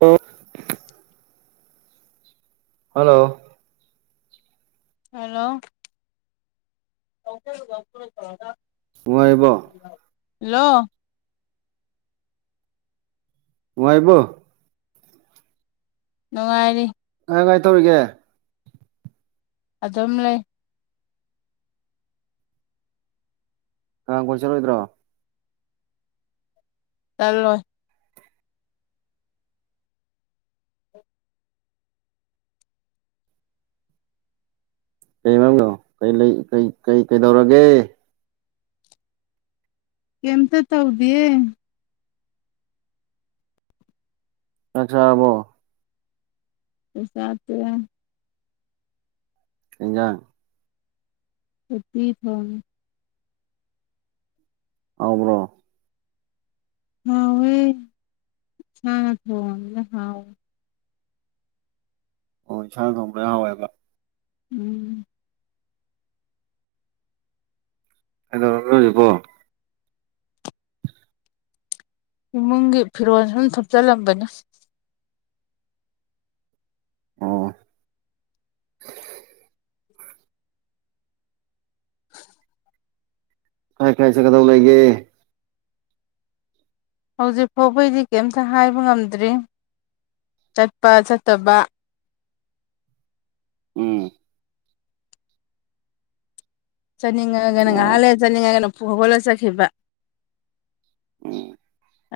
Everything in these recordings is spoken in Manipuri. ꯑꯣ ꯍꯜꯂꯣ ꯍꯜꯂꯣ ꯅꯨꯡꯉꯥꯏꯔꯤꯕꯣ ꯍꯜꯂꯣ ꯅꯨꯡꯉꯥꯏꯔꯤꯕꯣ ꯅꯨꯡꯉꯥꯏꯔꯤ ꯀꯃꯥꯏ ꯀꯃꯥꯏ ꯇꯧꯔꯤꯒꯦ ꯑꯗꯨꯝ ꯂꯩ ꯀꯔꯥꯡ ꯀꯣꯏ ꯆꯠꯂꯣꯏꯗ꯭ꯔꯣ ꯆꯜꯂꯣꯏ ꯀꯩ ꯃꯔꯝꯅꯣ ꯀꯩ ꯂꯩ ꯀꯩ ꯀꯩ ꯀꯩꯗꯧꯔꯒꯦ ꯀꯦꯝꯇ ꯇꯧꯗꯤꯌꯦ ꯆꯥꯛ ꯆꯥꯔꯕꯣ ꯆꯥꯛ ꯆꯥ ꯇꯣꯛꯑꯦ ꯀꯩ ꯖꯥꯡ ꯎꯇꯤ ꯊꯣꯡꯉꯦ ꯍꯥꯎꯕ꯭ꯔꯣ ꯍꯥꯎꯋꯦ ꯏꯁꯥꯅ ꯊꯣꯡꯉꯝꯅꯤꯅ ꯍꯥꯎꯋꯦ ꯑꯣ ꯏꯁꯥꯅ ꯊꯣꯡꯕꯩ ꯍꯥꯎꯋꯦꯕ ꯎꯝ ꯀꯩꯗꯧꯔꯕ ꯍꯧꯖꯤꯛꯄꯨ ꯏꯃꯨꯡꯒꯤ ꯐꯤꯔꯣꯜ ꯁꯨꯝ ꯊꯨꯞꯆꯜꯂꯝꯕꯅꯤ ꯑꯣ [inaudible] ꯀꯥꯏ ꯀꯥꯏ ꯆꯠꯀꯇꯧ ꯂꯩꯒꯦ ꯍꯧꯖꯤꯛ ꯐꯥꯎꯕꯩꯗꯤ ꯀꯩꯝꯇ ꯍꯥꯏꯕ ꯉꯝꯗ꯭ꯔꯤ ꯆꯠꯄ ꯆꯠꯇꯕ ꯎꯝ ꯆꯠꯅꯤꯡꯉꯒꯅ ꯑꯣ ꯉꯥꯏꯍꯥꯛ ꯎꯝ ꯂꯩ ꯆꯠꯅꯤꯡꯉꯒꯅ ꯐꯨꯛ ꯍꯧꯒꯠꯂ ꯆꯠꯈꯤꯕ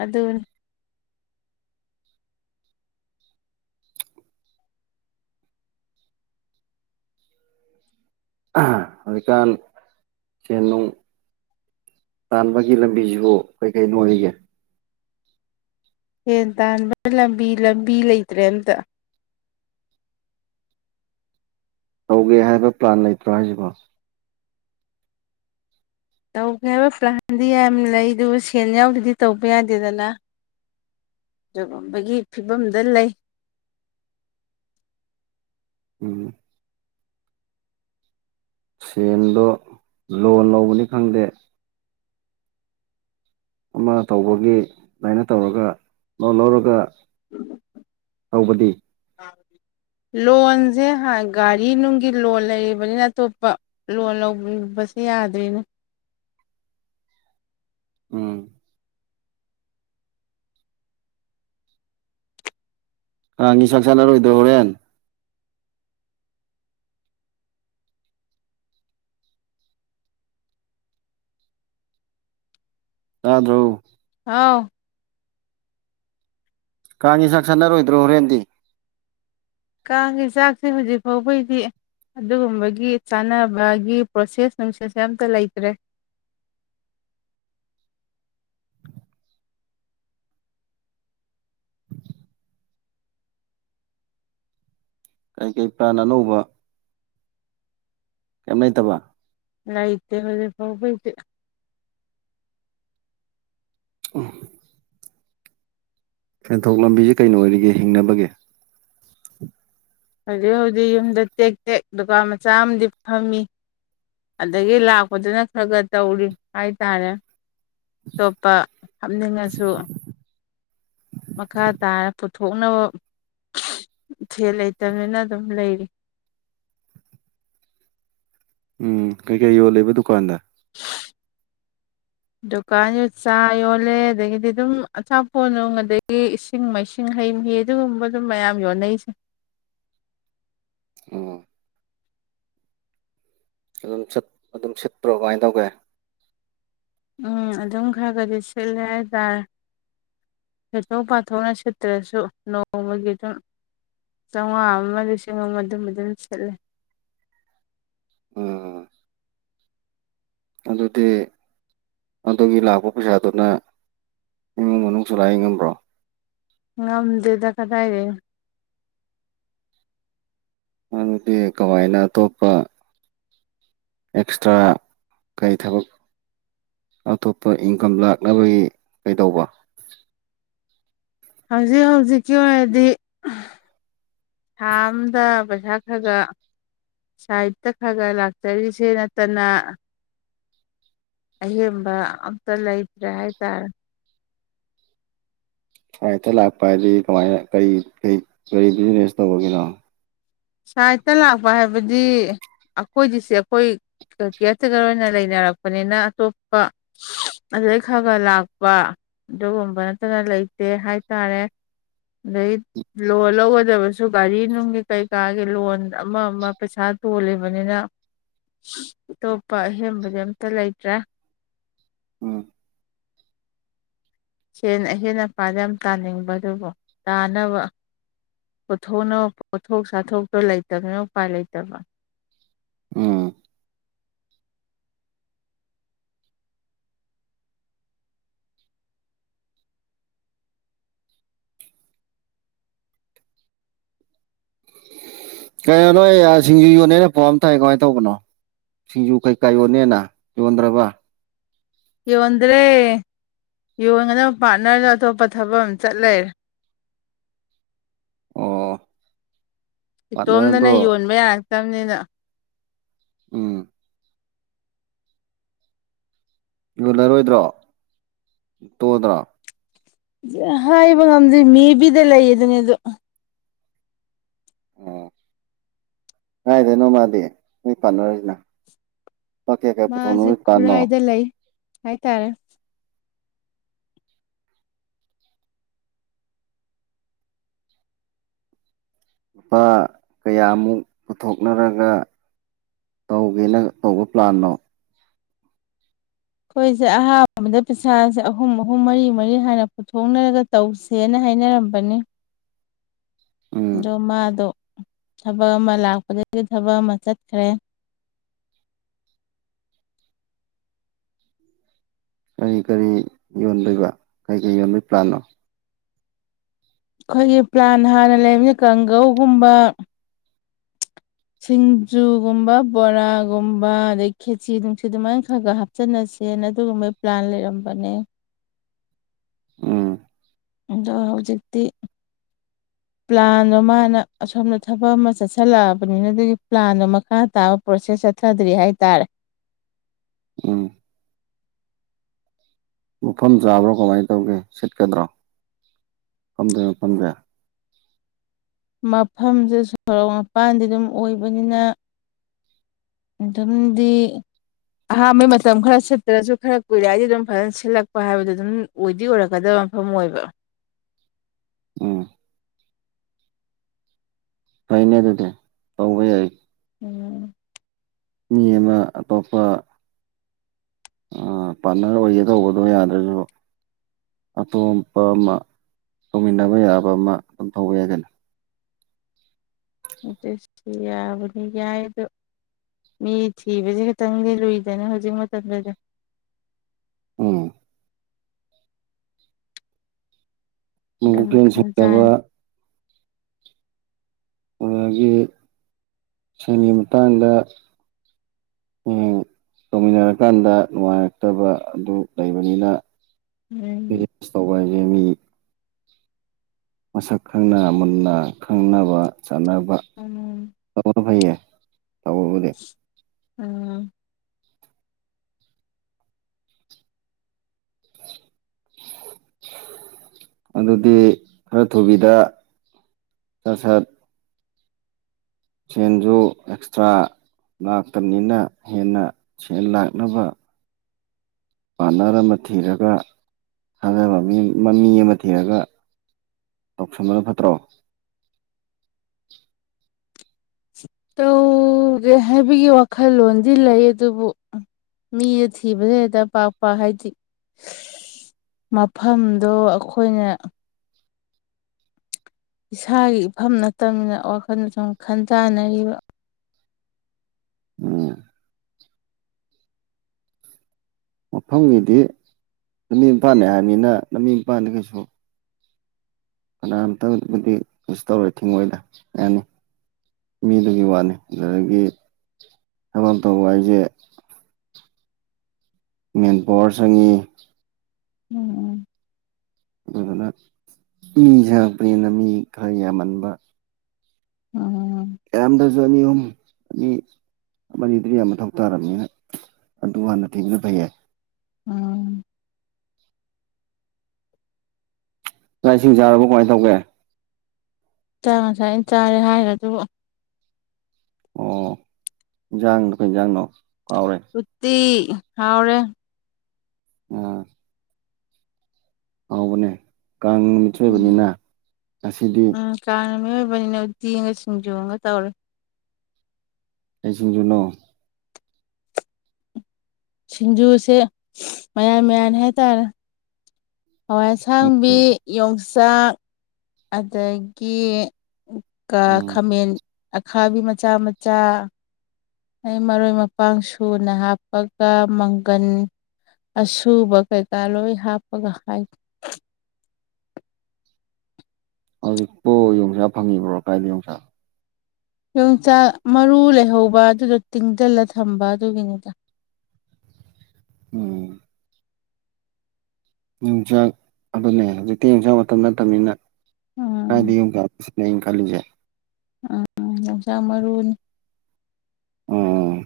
ꯑꯗꯨꯅꯤ ꯑꯥ ꯍꯧꯖꯤꯀꯥꯟ ꯁꯦꯟ ꯅꯨꯡ ꯇꯥꯟꯕꯒꯤ ꯂꯝꯕꯤꯁꯤꯕꯨ ꯀꯩ ꯀꯩꯅ ꯑꯣꯏꯔꯤꯒꯦ ꯁꯦꯟ ꯇꯥꯟꯕ ꯂꯝꯕꯤ ꯂꯝꯕꯤ ꯂꯩꯇ꯭ꯔꯦ ꯑꯝꯇ ꯇꯧꯒꯦ ꯍꯥꯏꯕ ꯄ꯭ꯂꯥꯟ ꯂꯩꯇ꯭ꯔꯣ ꯍꯥꯏꯁꯤꯕꯣ ꯇꯧꯒꯦ ꯍꯥꯏꯕ ꯄ꯭ꯂꯥꯟꯗꯤ ꯌꯥꯝ ꯂꯩ ꯑꯗꯨꯕꯨ ꯁꯦꯟ ꯌꯥꯎꯗꯔꯗꯤ ꯇꯧꯕ ꯌꯥꯗꯦꯗꯅ ꯑꯗꯨꯒꯨꯝꯕꯒꯤ ꯐꯤꯕꯝꯗ ꯂꯩ ꯎꯝ ꯁꯦꯟꯗꯣ ꯂꯣꯟ ꯂꯧꯕꯅꯤ ꯈꯪꯗꯦ ꯑꯃ ꯇꯧꯕꯒꯤ ꯑꯗꯨꯃꯥꯏꯅ ꯇꯧꯔꯒ ꯂꯣꯟ ꯂꯧꯔꯒ [inaudible] ꯇꯧꯕꯗꯤ ꯂꯣꯟꯁꯦ ꯍꯥꯟ ꯒꯥꯔꯤ ꯅꯨꯡꯒꯤ ꯂꯣꯟ ꯂꯩꯔꯤꯕꯅꯤꯅ ꯑꯇꯣꯞꯄ ꯂꯣꯟ ꯂꯧꯕꯁꯦ ꯌꯥꯗ꯭ꯔꯤꯅꯦ ꯎꯝ ꯀꯥꯡꯒꯤ ꯆꯥꯛ ꯆꯥꯟꯅꯔꯣꯏꯗꯔꯣ ꯍꯣꯔꯦꯟ ꯇꯥꯗ꯭ꯔꯣ ꯍꯥꯎ ꯀꯥꯡꯒꯤ ꯆꯥꯛ ꯆꯥꯅꯔꯣꯏꯗ꯭ꯔꯣ ꯍꯣꯔꯦꯟꯗꯤ ꯀꯥꯡꯒꯤ ꯆꯥꯛꯆꯦ ꯍꯨꯖꯤꯛ ꯐꯥꯎꯕꯩꯗꯤ ꯑꯗꯨꯒꯨꯝꯕꯒꯤ ꯆꯥꯟꯅꯕꯒꯤ ꯄ꯭ꯔꯣꯁꯦꯁ ꯅꯨꯡꯁꯦꯁꯁꯦ ꯑꯝꯇ ꯂꯩꯇ꯭ꯔꯦ ꯀꯩ ꯀꯩ ꯄ꯭ꯂꯥꯟ ꯑꯅꯧꯕ ꯀꯩꯝ ꯂꯩꯇꯕ ꯂꯩꯇꯦ ꯍꯨꯖꯤꯛ ꯐꯥꯎꯕꯩꯗꯤ ꯎꯝ ꯁꯦꯟꯊꯣꯛ ꯂꯝꯕꯤꯁꯦ ꯀꯩꯅ ꯑꯣꯏꯔꯤꯒꯦ ꯍꯤꯡꯅꯕꯒꯤ ꯍꯧꯖꯤꯛ ꯍꯧꯖꯤꯛ ꯌꯨꯝꯗ ꯇꯦꯛ ꯇꯦꯛ ꯗꯨꯀꯥꯟ ꯃꯆꯥ ꯑꯃꯗꯤ ꯐꯝꯃꯤ ꯑꯗꯒꯤ ꯂꯥꯛꯄꯗꯨꯅ ꯈꯔ ꯈꯔ ꯇꯧꯔꯤ ꯍꯥꯏꯇꯥꯔꯦ ꯑꯇꯣꯞꯄ ꯍꯥꯞꯅꯤꯡꯉꯁꯨ ꯃꯈꯥ ꯇꯥꯅ ꯄꯨꯊꯣꯛꯅꯕ ꯁꯦꯜ ꯂꯩꯇꯕꯅꯤꯅ ꯑꯗꯨꯝ ꯂꯩꯔꯤ ꯎꯝ ꯀꯩ ꯀꯩ ꯌꯣꯜꯂꯤꯕ ꯗꯨꯀꯥꯟꯗ ꯗꯨꯀꯥꯟꯁꯦ ꯆꯥ ꯌꯣꯜꯂꯦ ꯑꯗꯒꯤꯗꯤ ꯑꯗꯨꯝ ꯑꯆꯥꯄꯣꯠ ꯅꯨꯡ ꯑꯗꯒꯤ ꯏꯁꯤꯡ ꯏꯁꯤꯡ ꯃꯥꯏꯁꯤꯡ ꯍꯩ ꯃꯍꯤ ꯑꯗꯨꯒꯨꯝꯕꯗꯨꯝ ꯃꯌꯥꯝ ꯌꯣꯟꯅꯩꯁꯦ ꯑꯣ ꯑꯗꯨꯝ ꯆꯠ ꯑꯗꯨꯝ ꯁꯤꯠꯄ꯭ꯔꯣ ꯀꯃꯥꯏ ꯇꯧꯒꯦ ꯎꯝ ꯑꯗꯨꯝ ꯈꯔ ꯈꯗꯤ ꯁꯤꯠꯂꯦ ꯍꯥꯏ ꯇꯥ ꯍꯦꯇꯣꯛ ꯄꯥꯊꯣꯛꯅ ꯁꯤꯠꯇ꯭ꯔꯁꯨ ꯅꯣꯡꯃꯒꯤ ꯗꯨꯝ ꯆꯧꯉꯥ ꯃ ꯂꯤꯁꯤꯡ ꯑꯃ ꯑꯗꯨꯝ ꯕꯨꯗꯤ ꯁꯤꯠꯂꯦ ꯎꯝ ꯑꯗꯨꯗꯤ ꯑꯗꯨꯒꯤ ꯂꯥꯛꯄ ꯄꯩꯁꯥꯗꯨꯅ ꯏꯃꯨꯡ ꯃꯅꯨꯡ ꯆꯂꯥꯏ ꯉꯝꯕ꯭ꯔꯣ ꯉꯝꯗꯦꯗ ꯀꯗꯥꯏꯗꯩꯅꯣ ꯑꯗꯨꯗꯤ ꯀꯃꯥꯏꯅ ꯑꯇꯣꯞꯄ ꯑꯦꯛꯁꯇ꯭ꯔꯥ ꯀꯩ ꯊꯕꯛ ꯑꯇꯣꯞꯄ ꯏꯪꯀꯝ ꯂꯥꯛꯅꯕꯒꯤ ꯀꯩ ꯗꯧꯕ ꯍꯧꯖꯤꯛ ꯍꯧꯖꯤꯛꯀꯤ ꯑꯣꯏꯔꯗꯤ ꯊꯥ ꯑꯝꯗ ꯄꯩꯁꯥ ꯈꯒ ꯁꯥꯏꯠꯇ ꯈꯒ ꯂꯥꯛꯆꯔꯤꯖꯦ ꯅꯠꯇꯅ ꯑꯍꯦꯟꯕ ꯑꯝꯇ ꯂꯩꯇ꯭ꯔꯦ ꯍꯥꯏ ꯇꯥꯔꯦ ꯁꯥꯏꯠꯇ ꯂꯥꯛꯄ ꯍꯥꯏꯗꯤ ꯀꯃꯥꯏꯅ ꯀꯩ ꯀꯔꯤ ꯀꯔꯤ ꯕꯤꯖꯤꯅꯦꯁ ꯇꯧꯕꯒꯤꯅꯣ ꯁꯥꯏꯠꯇ ꯂꯥꯛꯄ ꯍꯥꯏꯕꯗꯤ ꯑꯈꯣꯏꯒꯤꯁꯦ ꯑꯈꯣꯏ ꯀ ꯀ꯭ꯌꯥꯔꯇꯦꯀꯔ ꯑꯣꯏꯅ ꯂꯩꯅꯔꯛꯄꯅꯤꯅ ꯑꯇꯣꯞꯄ ꯑꯗꯨꯗꯩ ꯈꯒ ꯂꯥꯛꯄ ꯑꯗꯨꯒꯨꯝꯕ ꯅꯠꯇꯅ ꯂꯩꯇꯦ ꯍꯥꯏ ꯇꯥꯔꯦ ꯑꯗꯩ ꯂꯣꯜ ꯂꯧꯒꯗꯕꯖꯨ ꯒꯥꯔꯤ ꯅꯨꯡꯒꯤ ꯀꯩ ꯀꯥꯒꯤ ꯂꯣꯟ ꯑꯃ ꯃ ꯄꯩꯁꯥ ꯇꯣꯜꯂꯤꯕꯅꯤꯅ ꯇꯣꯞꯄ ꯑꯍꯦꯟꯕꯖꯦ ꯑꯝꯇ ꯂꯩꯇ꯭ꯔꯦ ꯎꯝ ꯁꯦꯟ ꯑꯍꯦꯟ ꯑꯄꯥꯥꯗꯤ ꯌꯥꯝ ꯇꯥꯅꯤꯡꯕꯗꯨꯕꯨ ꯇꯥꯅꯕ ꯄꯨꯊꯣꯛꯅꯕ ꯄꯣꯠꯊꯣꯛ ꯆꯥꯊꯣꯛꯇꯣ ꯂꯩꯇꯅꯤꯅ ꯎꯄꯥꯏ ꯂꯩꯇꯕ ꯎꯝ ꯀꯦ ꯅꯣꯏ ꯑ ꯁꯤꯡꯖꯨ ꯌꯣꯟꯅꯦꯅ ꯄꯥꯎ ꯑꯝ ꯇꯥꯏ ꯀꯃꯥꯏ ꯇꯧꯕꯅꯣ ꯁꯤꯡꯖꯨ ꯀꯩꯀꯥ ꯌꯣꯟꯅꯦꯅ ꯌꯣꯟꯗ꯭ꯔꯕ ꯌꯣꯟꯗ꯭ꯔꯦ ꯌꯣꯟꯒꯗꯕ ꯄꯥꯔꯠꯅꯔꯗꯣ ꯑꯇꯣꯞꯄ ꯊꯕꯛ ꯑꯝ ꯆꯠ ꯂꯩꯔꯦ ꯑꯣ ꯏꯇꯣꯝꯗꯅ ꯄꯥꯔꯠꯅꯔꯗꯣ ꯌꯣꯟꯕ ꯌꯥꯔꯛꯇꯝꯅꯤꯅ ꯎꯝ ꯌꯣꯜꯂꯔꯣꯏꯗ꯭ꯔꯣ ꯇꯣꯛꯑꯗ꯭ꯔꯣ ꯑ ꯍꯥꯏꯕ ꯉꯝꯗꯦ ꯃꯦꯕꯤꯗ ꯂꯩꯌꯦꯗꯨꯅꯦ ꯑꯗꯣ ꯑꯣ ꯀꯥꯏꯗꯩꯅꯣ ꯃꯥꯗꯤ ꯅꯣꯏ ꯄꯥꯠꯅꯔꯖꯤꯅ ꯄꯥ ꯀꯌꯥ ꯀꯌꯥ ꯄꯨꯊꯣꯛꯅꯕꯩ ꯄ꯭ꯂꯥꯟꯅꯣ ꯍꯥꯏ ꯇꯥꯔꯦ ꯂꯨꯄꯥ ꯀꯌꯥꯃꯨꯛ ꯄꯨꯊꯣꯛꯅꯔꯒ ꯇꯧꯒꯦꯅ ꯇꯧꯕ ꯄ꯭ꯂꯥꯟꯅꯣ ꯑꯩꯈꯣꯏꯁꯦ ꯑꯍꯥꯟꯕꯗ ꯄꯩꯁꯥꯁꯦ ꯑꯍꯨꯝ ꯑꯍꯨꯝ ꯃꯔꯤ ꯃꯔꯤ ꯍꯥꯏꯅ ꯄꯨꯊꯣꯛꯅꯔꯒ ꯇꯧꯁꯦꯅ ꯍꯥꯏꯅꯔꯝꯕꯅꯤ ꯎꯝ ꯑꯗꯣ ꯃꯥꯗꯣ ꯊꯕꯛ ꯑꯃ ꯂꯥꯛꯄꯗꯒꯤ ꯊꯕꯛ ꯑꯃ ꯆꯠꯈ꯭ꯔꯦ ꯀꯔꯤ ꯀꯔꯤ ꯌꯣꯟꯗꯣꯏꯕ ꯀꯔꯤ ꯀꯔꯤ ꯌꯣꯟꯕꯣꯏ ꯄ꯭ꯂꯥꯟꯅꯣ ꯑꯩꯈꯣꯏꯒꯤ ꯄ꯭ꯂꯥꯟ ꯍꯥꯟꯅ ꯂꯩꯝꯅ ꯀꯥꯡꯒꯧꯒꯨꯝꯕ [inaudible] ꯁꯤꯡꯖꯨꯒꯨꯝꯕ ꯕꯣꯔꯥꯒꯨꯝꯕ ꯑꯗꯩ ꯈꯦꯆꯤ ꯅꯨꯡꯁꯤꯠ ꯑꯃꯥꯏꯅ ꯈꯒ ꯍꯥꯞ ꯆꯟꯅꯁꯦꯅ ꯑꯗꯨꯒꯨꯝꯕꯩ ꯄ꯭ꯂꯥꯟ ꯂꯩꯔꯝꯕꯅꯦ ꯎꯝ ꯑꯗꯣ ꯍꯧꯖꯤꯛꯇꯤ [inaudible] ꯄ꯭ꯂꯥꯟꯗꯣ ꯃꯥꯅ ꯑꯁꯣꯝꯗ ꯊꯕꯛ ꯑꯃ ꯆꯠꯁꯜꯂꯛꯑꯕꯅꯤꯅ ꯑꯗꯨꯒꯤ ꯄ꯭ꯂꯥꯟꯗꯣ ꯃꯈꯥ ꯇꯥꯕ ꯄ꯭ꯔꯣꯁꯦꯁ ꯆꯠꯊꯗ꯭ꯔꯤ ꯍꯥꯏꯇꯥꯔꯦ ꯎꯝ ꯃꯐꯝ ꯆꯥꯕ꯭ꯔꯣ ꯀꯃꯥꯏ ꯇꯧꯒꯦ ꯁꯤꯠꯀꯗ꯭ꯔꯣ ꯐꯝꯗꯣꯏ ꯃꯐꯝꯖꯦ ꯃꯐꯝꯖꯦ ꯁꯣꯔꯣꯛ ꯃꯄꯥꯟꯗꯤ ꯗꯨꯝ ꯑꯣꯏꯕꯅꯤꯅ ꯑꯗꯨꯝꯗꯤ ꯑꯍꯥꯟꯕꯩ ꯃꯇꯝ ꯈꯔ ꯁꯤꯠꯇ꯭ꯔꯁꯨ ꯈꯔ ꯀꯨꯏꯔꯛꯑꯗꯤ ꯑꯗꯨꯝ ꯐꯖꯅ ꯁꯤꯠꯂꯛꯄ ꯍꯥꯏꯕꯗꯨ ꯑꯗꯨꯝ ꯑꯣꯏꯗꯤ ꯑꯣꯏꯔꯛꯀꯗꯕ ꯃꯐꯝ ꯑꯣꯏꯕ ꯎꯝ ꯐꯩꯅꯦ ꯑꯗꯨꯗꯤ ꯇꯧꯕ ꯌꯥꯏ ꯎꯝ ꯃꯤ ꯑꯃ ꯑꯇꯣꯞꯄ ꯑ ꯄꯥꯔꯠꯅꯔ ꯑꯣꯏꯒꯦ ꯇꯧꯕꯗꯣ ꯌꯥꯗ꯭ꯔꯁꯨ ꯑꯇꯣꯞꯄ ꯑꯃ ꯇꯧꯃꯤꯟꯅꯕ ꯌꯥꯕ ꯑꯃ ꯑꯗꯨꯝ ꯇꯧꯕ ꯌꯥꯏ ꯀꯩꯅꯣ ꯑꯗꯨꯁꯨ ꯌꯥꯕꯅꯤ ꯌꯥꯏ ꯑꯗꯣ ꯃꯤ ꯊꯤꯕꯁꯦ ꯈꯤꯇꯪꯗꯤ ꯂꯨꯏꯗꯅ ꯍꯧꯖꯤꯛ ꯃꯇꯝꯗꯗꯤ ꯑꯣ ꯑꯗꯨꯅ [unintelligible] ꯈꯟ ꯇꯥꯏ ꯁꯤꯠꯇꯕ ꯑꯗꯨꯗꯒꯤ ꯁꯟꯒꯤ ꯃꯇꯥꯡꯗ ꯎꯝ ꯇꯧꯃꯤꯟꯅꯔꯀꯥꯟꯗ ꯅꯨꯡꯉꯥꯏꯔꯛꯇꯕ ꯑꯗꯨ ꯂꯩꯕꯅꯤꯅ ꯎꯝ ꯕꯤꯖꯤꯅꯦꯁ ꯇꯧꯕ ꯍꯥꯏꯁꯦ ꯃꯤ ꯃꯁꯛ ꯈꯪꯅ ꯃꯨꯟꯅ ꯈꯪꯅꯕ ꯆꯥꯟꯅꯕ ꯎꯝ [unintelligible] ꯐꯩꯌꯦ ꯇꯧꯕꯗꯤ ꯑꯝ [inaudible] ꯑꯗꯨꯗꯤ ꯈꯔ ꯊꯨꯕꯤꯗ ꯁꯠ ꯁꯠ ꯁꯦꯟꯁꯨ ꯑꯦꯛꯁꯇ꯭ꯔꯥ ꯂꯥꯛꯇꯝꯅꯤꯅ ꯍꯦꯟꯅ ꯁꯦꯟ ꯂꯥꯛꯅꯕ ꯄꯥꯔꯠꯅꯔ ꯑꯃ ꯊꯤꯔꯒ ꯈꯪꯅꯕ ꯃꯤ ꯑꯃ ꯊꯤꯔꯒ ꯇꯧꯁꯟꯕꯅ ꯐꯠꯇ꯭ꯔꯣ ꯇꯧꯒꯦ ꯍꯥꯏꯕꯒꯤ ꯋꯥꯈꯜꯂꯣꯟꯗꯤ ꯂꯩ ꯑꯗꯨꯕꯨ ꯃꯤꯖꯦ ꯊꯤꯕꯖꯦ ꯍꯦꯛꯇ ꯄꯥꯛ ꯄꯥꯛ ꯍꯥꯏꯗꯤ ꯃꯐꯝꯗꯣ ꯑꯩꯈꯣꯏꯅ ꯏꯁꯥꯒꯤ ꯏꯐꯝ ꯅꯠꯇꯝꯅꯤꯅ ꯋꯥꯈꯜꯁꯨ ꯁꯨꯝ ꯈꯟ ꯖꯥꯟꯅꯔꯤꯕ ꯎꯝ ꯃꯐꯝꯒꯤꯗꯤ ꯂꯝꯕꯤ ꯃꯄꯥꯟꯅꯤ ꯍꯥꯏꯔꯃꯤꯅ ꯂꯝꯃꯤ ꯃꯄꯥꯟꯗ ꯀꯩꯁꯨ ꯀꯅꯥꯝꯇꯕꯨꯗꯤꯨ ꯀꯩꯁꯨ ꯇꯧꯔꯣꯏꯗ ꯊꯤꯡꯉꯛꯑꯣꯏꯗ ꯌꯥꯅꯤ ꯃꯤꯗꯨꯒꯤ ꯋꯥꯅꯤ ꯑꯗꯒꯤ ꯊꯕꯛ ꯑꯃ ꯇꯧꯕ ꯍꯥꯏꯁꯦ ꯃꯦꯟ ꯄꯋꯥꯔ ꯆꯪꯉꯤ ꯎꯝ ꯑꯗꯨꯗꯨꯅ ꯃꯤ [unintelligible] ꯃꯤ ꯈꯔ ꯌꯥꯝꯍꯟꯕ ꯎꯝ [unintelligible] ꯅꯪꯒꯤꯗꯤ ꯌꯥꯝ ꯃꯊꯧ ꯇꯥꯔꯕꯅꯤꯅ ꯑꯗꯨ ꯍꯥꯟꯅ ꯊꯤꯕꯅ ꯐꯩꯌꯦ ꯎꯝ ꯆꯥꯛ ꯏꯁꯤꯡ ꯆꯥꯔꯕꯣ ꯀꯃꯥꯏꯅ ꯇꯧꯒꯦ ꯆꯥ ꯉꯁꯥꯏꯅ ꯆꯥꯔꯦ ꯍꯥꯏꯈ꯭ꯔꯗꯨꯕꯨ ꯑꯣ ꯏꯟꯖꯥꯡꯗ ꯀꯣꯏ ꯏꯟꯖꯥꯡꯅꯣ ꯀꯥꯎꯔꯦ ꯀꯠꯇꯤ ꯍꯥꯎꯔꯦ ꯎꯝ ꯍꯥꯎꯕꯅꯦ ꯀꯥꯡ ꯎꯝ ꯑꯣꯏꯕꯅꯤꯅ ꯉꯁꯤꯗꯤ ꯎꯝ ꯀꯥꯡꯅ ꯃꯤꯑꯣꯏꯕꯅꯤꯅ ꯎꯇꯤꯒ ꯁꯤꯡꯖꯨꯉꯒ ꯇꯧꯔꯦ ꯀꯩ ꯁꯤꯡꯖꯨꯅꯣ ꯁꯤꯡꯖꯨꯁꯦ ꯃꯌꯥꯟ ꯃꯌꯥꯟ ꯍꯥꯏꯇꯥꯔꯦ ꯍꯋꯥꯏ ꯑꯁꯥꯡꯕꯤ ꯎꯝ ꯌꯣꯡꯆꯥꯛ ꯑꯗꯒꯤ ꯀ ꯎꯝ ꯈꯥꯃꯦꯟ ꯑꯈꯥꯕꯤ ꯃꯆꯥ ꯃꯆꯥ ꯑꯩ ꯃꯔꯣꯏ ꯃꯄꯥꯡ ꯁꯨꯅ ꯍꯥꯞꯄꯒ ꯃꯪꯒꯟ ꯑꯁꯨꯕ ꯀꯩꯀꯥ ꯂꯣꯏ ꯍꯥꯞꯄꯒ ꯍꯥꯏ ꯍꯧꯖꯤꯛꯄꯨ ꯌꯣꯡꯁꯥ ꯐꯪꯉꯤꯕ꯭ꯔꯣ ꯀꯥꯏꯗ ꯌꯣꯡꯆꯥꯛ ꯌꯣꯡꯆꯥꯛ ꯃꯔꯨ ꯂꯩꯍꯧꯕ ꯑꯗꯨꯗꯣ ꯇꯤꯡꯖꯜꯂ ꯊꯝꯕ ꯑꯗꯨꯒꯤꯅꯤꯗ ꯎꯝ ꯌꯣꯡꯆꯥꯛ ꯑꯗꯨꯅꯦ ꯍꯧꯖꯤꯛꯇꯤ ꯌꯣꯡꯆꯥꯛ ꯃꯇꯝ ꯅꯠꯇꯝꯅꯤꯅ ꯀꯥꯏꯗ ꯎꯝ ꯌꯣꯡꯆꯥꯛ ꯅꯦ ꯈꯜꯂꯤꯁꯦ ꯎꯝ ꯌꯣꯆꯥꯛ ꯃꯔꯨꯅꯤ ꯎꯝ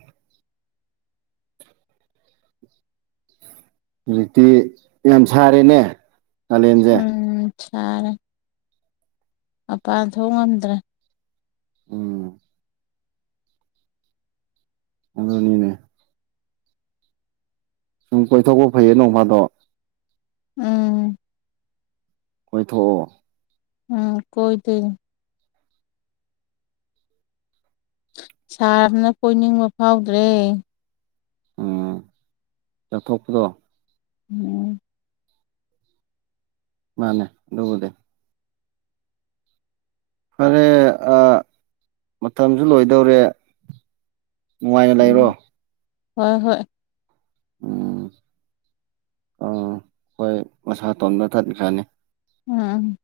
ꯍꯧꯖꯤꯛꯇꯤ ꯌꯥꯝ ꯁꯥꯔꯦꯅꯦ ꯀꯥꯂꯦꯟꯁꯦ ꯎꯝ ꯁꯥꯔꯦ ꯃꯄꯥꯟ ꯊꯣꯛ ꯉꯝꯗ꯭ꯔꯦ ꯎꯝ ꯑꯗꯨꯅꯤꯅꯦ ꯁꯨꯝ ꯀꯣꯏꯊꯣꯛꯄ ꯐꯩꯌꯦ ꯅꯣꯡ ꯃꯥꯗꯣ ꯎꯝ ꯀꯣꯏꯊꯣꯛꯑꯣ ꯎꯝ ꯀꯣꯏꯗꯨꯅꯤ ꯁꯥꯔꯅꯤꯅ ꯀꯣꯏꯅꯤꯡꯕ ꯐꯥꯎꯗ꯭ꯔꯦ ꯎꯝ ꯆꯥꯎꯊꯣꯛꯄꯗꯣ ꯎꯝ ꯃꯥꯅꯦ ꯑꯗꯨꯕꯨꯗꯤ ꯐꯔꯦ ꯑꯥ ꯃꯇꯝꯁꯨ ꯂꯣꯏꯗꯧꯔꯦ ꯅꯨꯡꯉꯥꯏꯅ ꯂꯩꯔꯣ ꯎꯝ ꯍꯣꯏ ꯍꯣꯏ ꯎꯝ ꯑꯥ ꯍꯣꯏ ꯃꯁꯥ ꯇꯣꯟꯕ ꯊꯠꯈꯅꯤ ꯎꯝ